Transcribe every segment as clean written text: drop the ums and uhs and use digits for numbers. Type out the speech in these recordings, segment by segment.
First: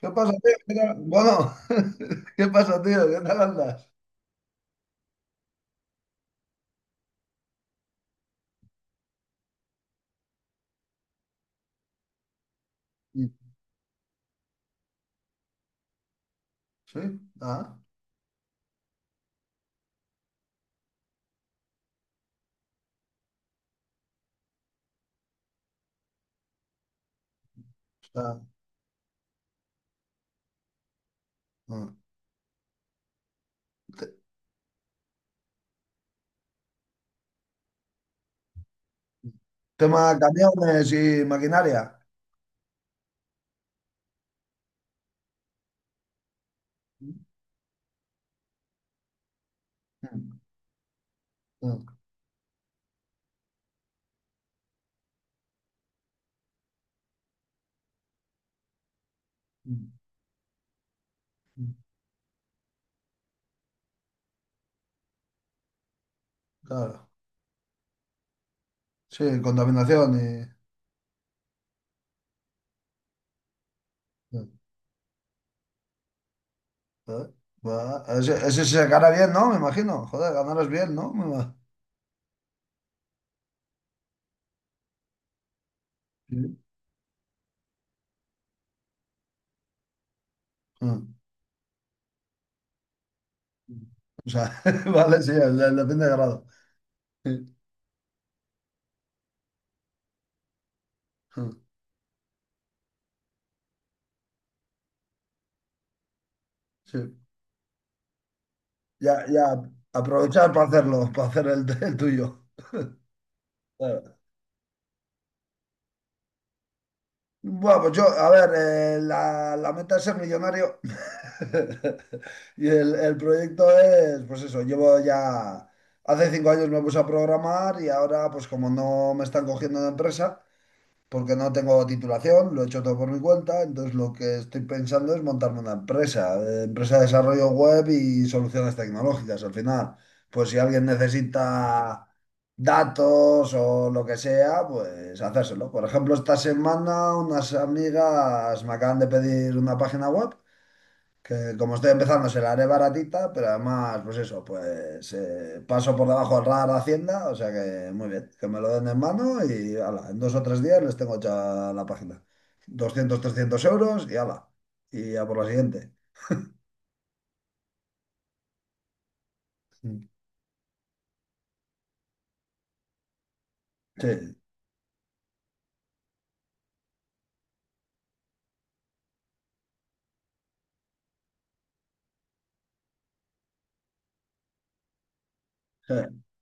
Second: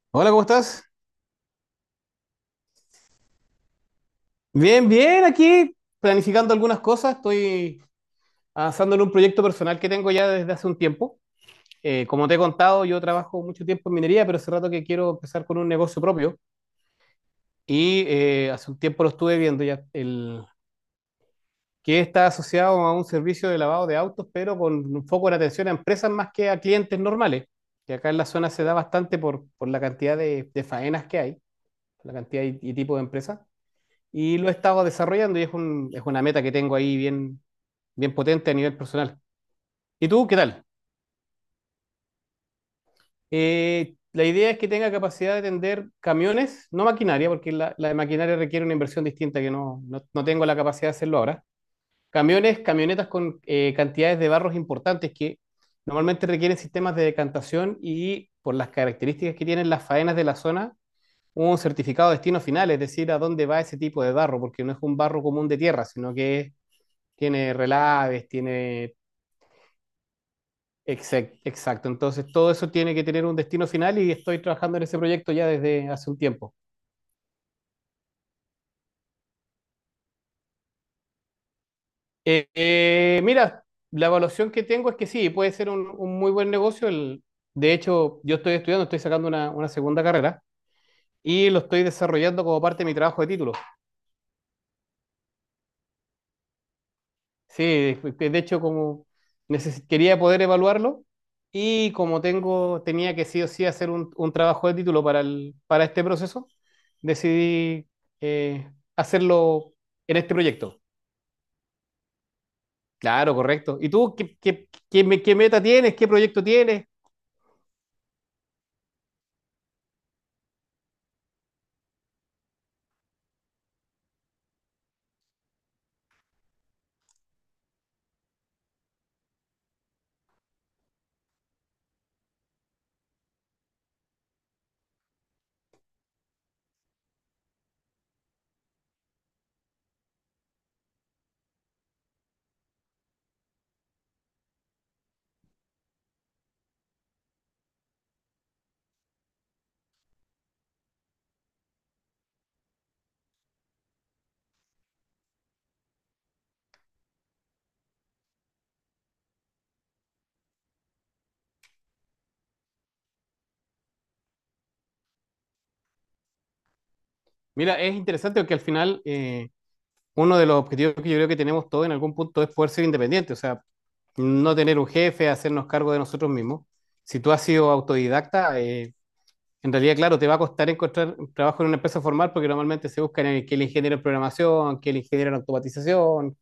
¿Qué Hola, pasa, ¿cómo tío? ¿Qué estás? tal? Bueno, ¿qué pasa, tío? ¿Qué tal andas? Bien, bien, aquí planificando algunas cosas. Estoy avanzando en un proyecto personal que tengo ya desde hace un tiempo. Como te he contado, yo Mm. trabajo mucho tiempo en minería, pero hace rato que quiero empezar con un negocio propio. Sí. Ah. Hace un tiempo lo estuve viendo ya, el, que está asociado a un servicio de lavado de autos, pero con un foco en atención a empresas más que a clientes normales. Que acá en la Está. zona se da bastante por la cantidad de faenas que hay, Ah. la cantidad y tipo de empresas. Te- Y lo he estado desarrollando y es, es una meta que tengo ahí bien, bien potente a nivel personal. ¿Y Tema tú qué tal? camiones y maquinaria. La idea es que tenga capacidad de tender camiones, no Mm. maquinaria, porque la de maquinaria requiere una inversión distinta que no tengo la capacidad de hacerlo ahora. Mm. Camiones, camionetas con cantidades de barros importantes que normalmente requieren sistemas de decantación y por las características que tienen las Mm. faenas de la zona, un Mm. certificado de destino final, es decir, a dónde va ese tipo de barro, porque no es un barro común de tierra, sino que es Claro, tiene relaves, tiene... sí, contaminación y... Exacto, entonces todo eso tiene que tener un destino final y estoy Mm. trabajando en ese proyecto ya desde hace un tiempo. Joder, va. Ese se gana bien, ¿no? Me imagino. Joder, ganarás bien, ¿no? Mira, la evaluación que tengo es que sí, puede ser un muy buen Sí. negocio. De hecho, yo estoy estudiando, estoy sacando una segunda carrera Ah. y lo estoy desarrollando como parte de mi trabajo de título. O sea, vale, sí, depende de grado. Sí, Sí, de hecho, como quería poder evaluarlo ah, y como tengo, tenía que sí o sí hacer un trabajo de título para el, para este proceso, sí. decidí eh, Ya, ya, hacerlo en este proyecto. Para hacer el tuyo. Claro, correcto. ¿Y tú Claro. qué, qué meta tienes? ¿Qué proyecto tienes? Bueno, pues yo, a ver, la meta es ser millonario. Y el proyecto es, pues eso, llevo ya, hace 5 años me puse a programar. Y ahora, pues como no me están cogiendo en empresa, porque no tengo titulación, lo he hecho todo por mi cuenta. Entonces lo que estoy pensando es montarme una empresa, empresa de desarrollo web y soluciones tecnológicas. Al final, pues si alguien necesita datos o lo que sea, pues hacérselo. Por ejemplo, esta semana unas amigas me acaban de pedir una página web que, como estoy empezando, se la haré baratita, pero además, pues eso, pues paso por debajo del radar de Hacienda, o sea que muy bien, que me lo den en mano y ala, en 2 o 3 días les tengo hecha la página. 200-300 € y ala, y a por la siguiente. Mira, es interesante porque al final Mm. uno de los objetivos que yo creo que tenemos todos en algún punto es poder ser independientes, o sea, Sí, no tener un jefe, hacernos cargo de nosotros mismos. Si tú has sido autodidacta, en realidad, claro, te va a costar encontrar trabajo en una empresa formal porque normalmente se buscan el, que el ingeniero en programación, que el ingeniero en sí. automatización,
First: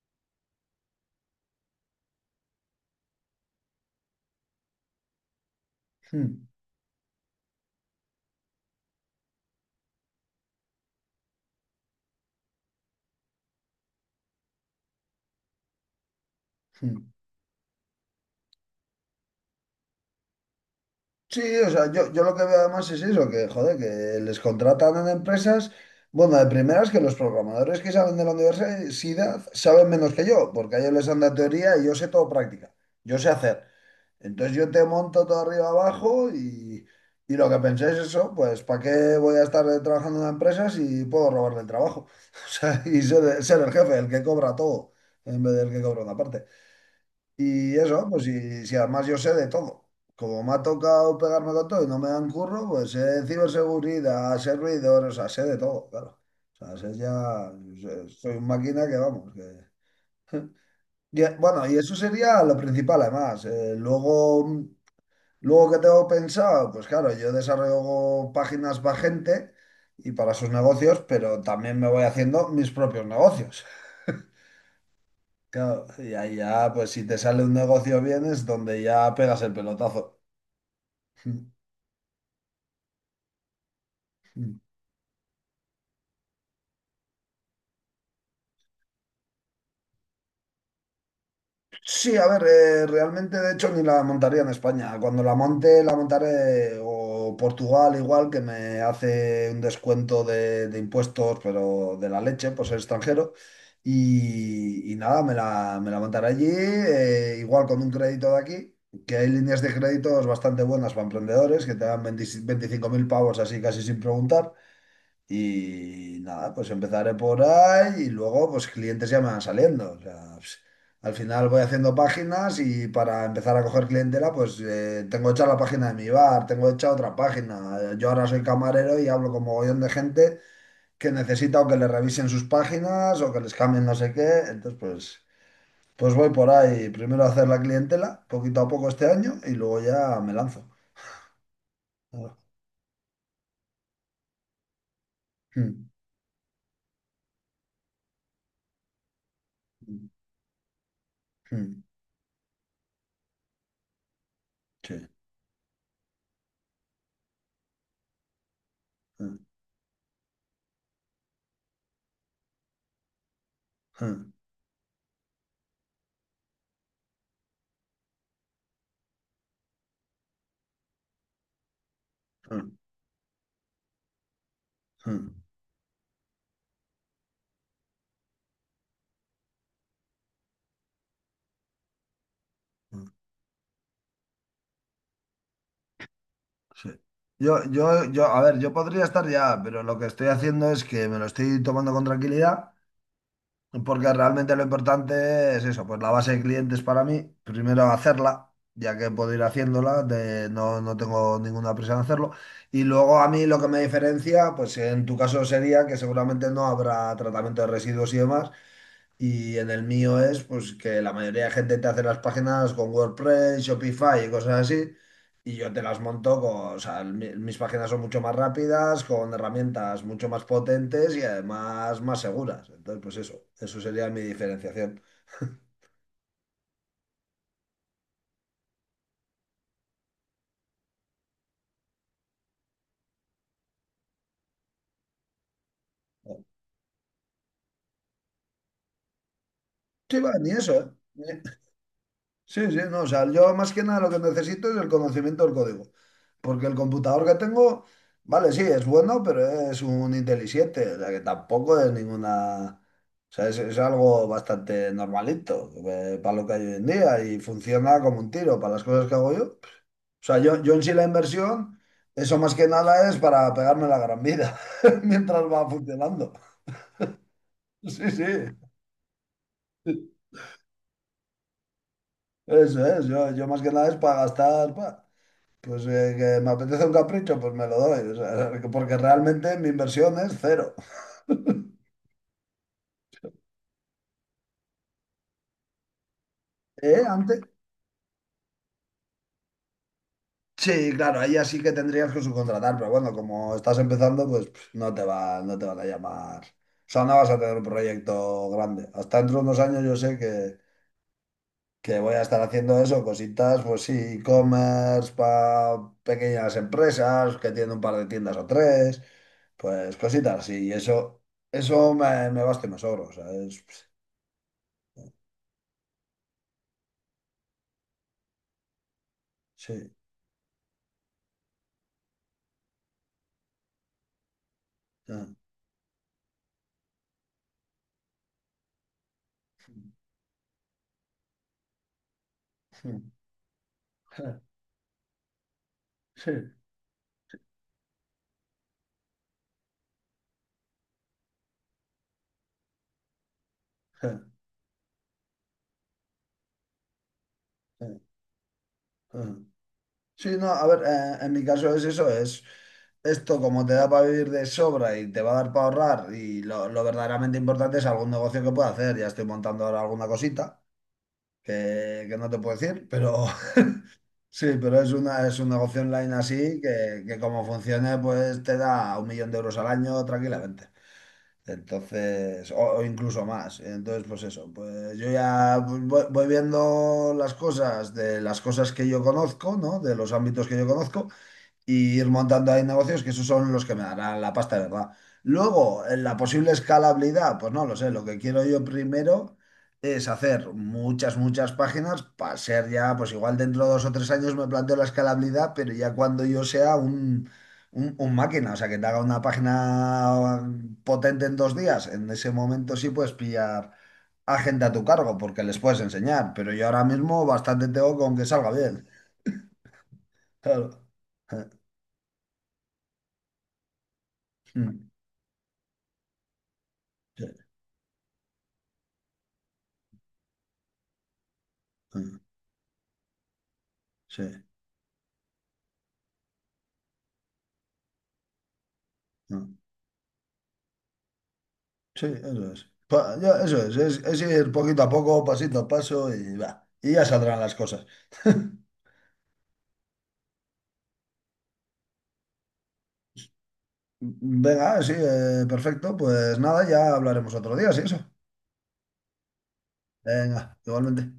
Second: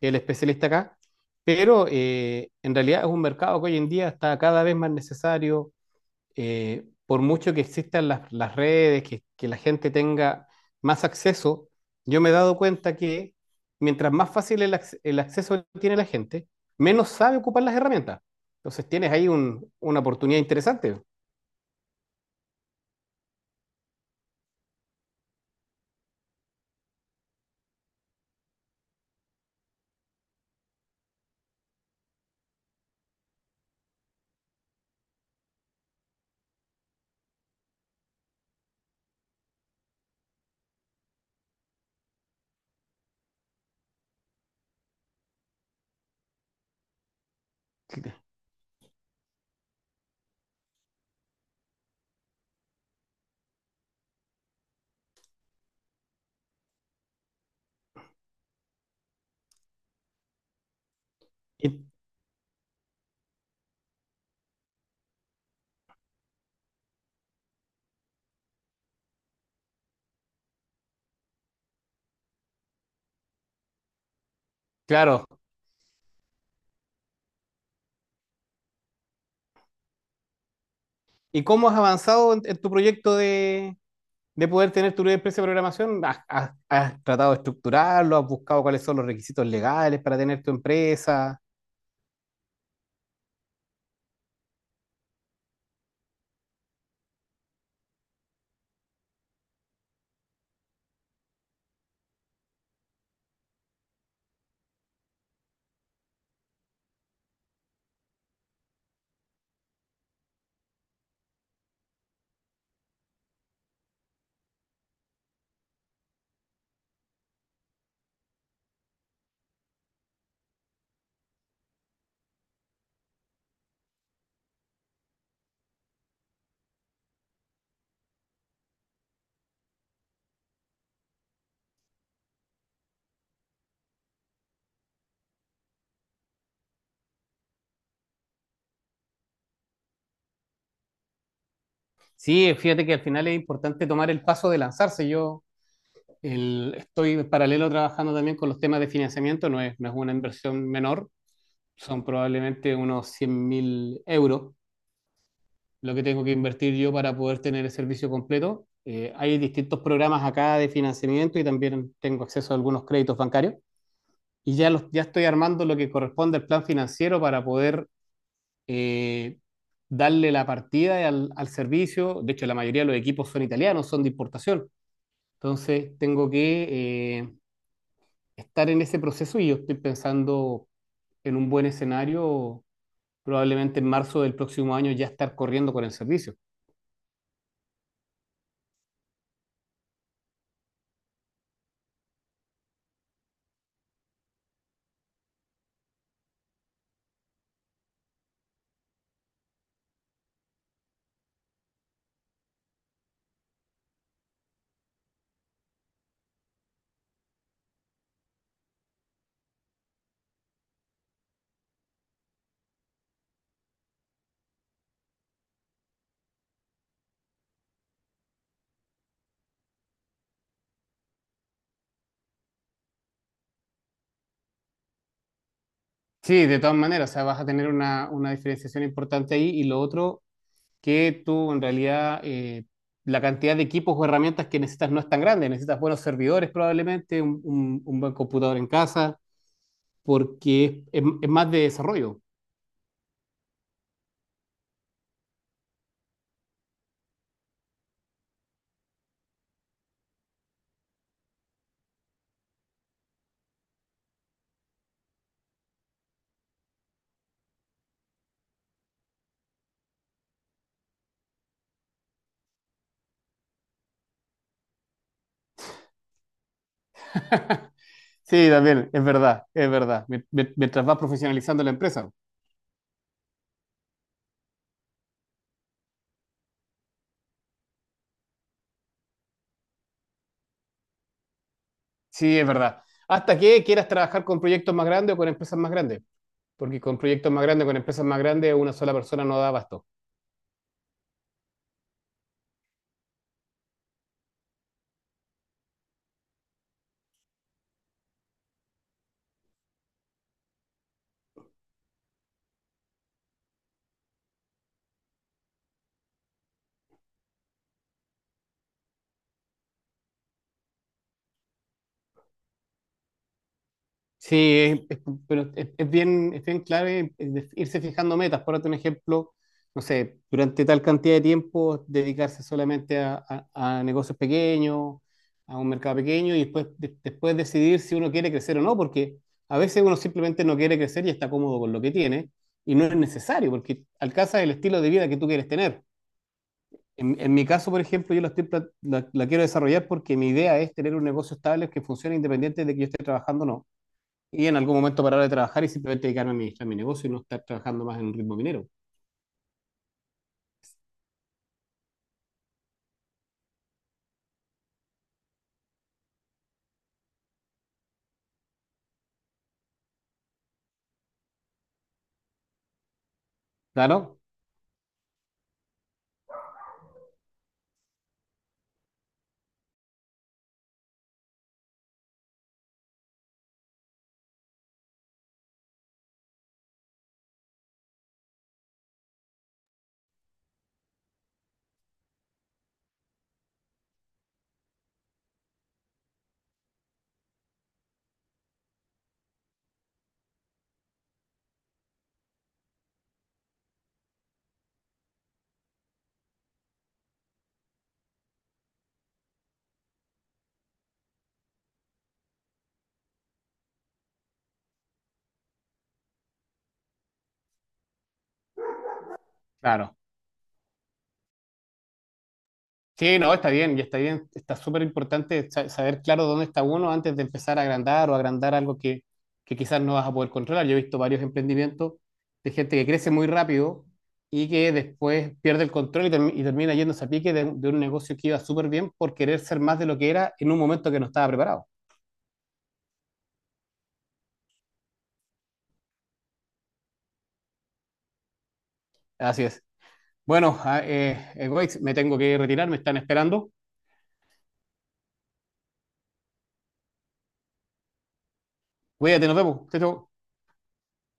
que el especialista acá. Pero en realidad es un mercado que hoy en día está cada vez más necesario. Mm. Por mucho que existan las redes, que la gente tenga más acceso, yo me he dado cuenta que mientras más fácil el acceso tiene la gente, Mm. menos sabe ocupar las herramientas. Entonces tienes ahí una oportunidad interesante. Sí, o sea, yo lo que veo además es eso, que joder, que les contratan en empresas. Bueno, de primeras que los programadores que saben de la universidad saben menos que yo, porque a ellos les dan la teoría y yo sé todo práctica. Yo sé hacer. Entonces yo te monto todo arriba abajo y lo que pensé es eso, pues ¿para qué voy a estar trabajando en una empresa si puedo robarle el trabajo? O sea, y ser, ser el jefe, el que cobra todo, en vez del que cobra una parte. Y eso, pues si, si además yo sé de todo. Como me ha tocado pegarme con todo y no me dan curro, pues sé de ciberseguridad, sé ruidores, o sea, sé de todo, claro. O sea, sé ya, soy una máquina que vamos, que... Y, bueno, Y y eso sería lo principal, además. Luego, ¿qué tengo pensado? Pues claro, yo desarrollo páginas para gente y para sus negocios, pero también me voy haciendo mis propios negocios. claro, Claro, y ahí ya, pues si te sale un negocio bien es donde ya pegas el pelotazo. ¿y cómo has avanzado en tu proyecto de poder tener tu propia empresa de programación? ¿Has, has tratado de estructurarlo? ¿Has buscado cuáles son los requisitos legales para tener tu empresa? Sí, a ver, realmente de hecho ni la montaría en España. Cuando la monte, la montaré o Portugal igual, que me hace un descuento de impuestos, pero de la leche, pues ser extranjero. Y nada, me la montaré allí, igual con un crédito de aquí, que hay líneas de créditos bastante buenas para emprendedores, que te dan 20-25.000 pavos así casi sin preguntar. Y nada, pues empezaré por ahí y luego pues clientes ya me van saliendo. O sea, pues, al final voy haciendo páginas, y para empezar a coger clientela pues tengo hecha la página de mi bar, tengo hecha otra página. Yo ahora soy camarero y hablo con mogollón de gente que necesita o que le revisen sus páginas o que les cambien no sé qué. Entonces pues voy por ahí primero a hacer la clientela poquito a poco este año y luego ya me lanzo. Mm. Sí, fíjate que al final es importante tomar el paso de lanzarse. Yo Mm. Estoy en paralelo trabajando también con los temas de financiamiento, no es una inversión menor, Mm. son probablemente unos 100.000 euros Sí. lo que tengo que invertir yo para poder tener el servicio completo. Mm. Hay distintos programas acá de financiamiento y también tengo acceso a algunos créditos bancarios. Mm. Y ya, los, ya estoy armando lo que corresponde al plan financiero para poder eh, darle la partida al, al servicio. De hecho, la mayoría de los equipos son italianos, son de importación. Mm. Entonces, tengo que estar en ese proceso y yo estoy pensando en un buen escenario, Mm. probablemente en marzo del próximo año ya estar corriendo con el servicio. Sí. Yo, a ver, yo podría estar ya, pero lo que estoy haciendo es que me lo estoy tomando con tranquilidad, porque realmente lo importante es eso, pues la base de clientes para mí, primero hacerla, ya que puedo ir haciéndola. No, no tengo ninguna prisa en hacerlo, y luego a mí lo que me diferencia, pues en tu caso sería que seguramente no habrá tratamiento de residuos y demás, y en el mío es pues que la mayoría de gente te hace las páginas con WordPress, Shopify y cosas así. Y yo te las monto con, o sea, mis páginas son mucho más rápidas, con herramientas mucho más potentes y además más seguras. Entonces, pues eso sería mi diferenciación. Sí, de todas maneras, o sea, vas a tener una diferenciación importante ahí y lo otro, que tú en realidad la cantidad de equipos o herramientas que necesitas no es tan grande. Necesitas buenos servidores probablemente, un, un buen computador en casa, Sí, va, ni eso, porque es ¿eh? más de desarrollo. Sí, sí, no, o sea, yo más que nada lo que necesito es el conocimiento del código, porque el computador que tengo, vale, sí, es bueno, pero es un Intel i7, o sea, que tampoco es ninguna, o sea, es algo bastante normalito para lo que hay hoy en día, y funciona como un tiro para las cosas que hago yo. Pues, o sea, yo en sí la inversión, eso más que nada es para pegarme la gran vida mientras va funcionando. Sí, sí, Sí, también, es verdad, es verdad. Mientras vas profesionalizando la empresa. eso es, yo más que nada es para gastar. Pues que me apetece un capricho, pues me lo doy. O sea, porque realmente mi inversión es cero. Sí, es verdad. Hasta que quieras trabajar con proyectos más grandes o con empresas más grandes, porque con ¿Eh? proyectos Antes. más grandes, con empresas más grandes, una sola persona no da abasto. Sí, claro, ahí así que tendrías que subcontratar, pero bueno, como estás empezando, pues pff, no te va, no te van a llamar. O sea, no vas a tener un proyecto grande. Hasta dentro de unos años yo sé que voy a estar haciendo eso, cositas, pues sí, e-commerce para pequeñas empresas que tienen un par de tiendas o tres, pues cositas, sí, y eso me basta y me sobra, o sea, Sí, es- es- pero es bien clave irse fijando metas. Por otro ejemplo, no sí. sé, durante tal cantidad de tiempo dedicarse solamente a, a negocios pequeños, a un mercado pequeño y después, después decidir si uno quiere crecer o no, porque a veces uno simplemente no quiere crecer y está cómodo con lo que tiene y no es Mm. necesario porque alcanzas el estilo de vida que tú quieres tener. Sí, En mi caso, por ejemplo, yo la, estoy la quiero desarrollar porque mi idea es tener un negocio estable que funcione independiente de que yo esté trabajando o no Sí, y en algún momento parar de trabajar y simplemente dedicarme a administrar mi negocio y no estar trabajando más en un ritmo minero. sí, no, a ver, en mi caso es eso, es esto como te da para vivir de sobra y te va a dar para ahorrar, y lo verdaderamente importante es algún negocio que pueda hacer. Ya estoy montando ahora alguna cosita que no te puedo decir, pero ¿Claro? sí, pero es un negocio online así que como funcione pues te da un millón de euros al año tranquilamente. Entonces, o incluso más. Entonces, pues eso, pues yo ya pues, voy viendo las cosas que yo conozco, ¿no? De los ámbitos que yo conozco y ir montando ahí negocios, que esos son los que me darán la pasta, ¿de verdad? Luego, en la posible escalabilidad, pues no lo sé, lo que quiero yo primero es hacer muchas, muchas páginas para ser ya, pues igual dentro de 2 o 3 años me planteo la escalabilidad, pero ya cuando yo sea un máquina, o sea, que te haga una página potente en 2 días, en ese momento sí puedes pillar a gente a tu cargo porque les puedes enseñar, pero yo ahora mismo bastante tengo con que salga bien. Claro. Claro. Sí, no, está bien, ya está bien. Está súper importante saber claro dónde está uno antes de Sí. empezar a agrandar o agrandar algo que quizás no vas a poder controlar. Yo he visto varios emprendimientos Sí. de gente que crece muy rápido Sí, y que después pierde el control y, termina yéndose a pique de un negocio que iba súper bien por querer no. ser más de lo que era en un momento que no estaba preparado. Sí, eso es. Ya, eso es, ir poquito a poco, pasito a paso y va. Y ya saldrán las cosas. Así es. Bueno, Goix, me tengo que retirar, me están esperando. Venga, sí, perfecto. Pues nada, ya hablaremos otro día, sí, eso. Cuídate, nos vemos. Chao, chao. Venga, igualmente.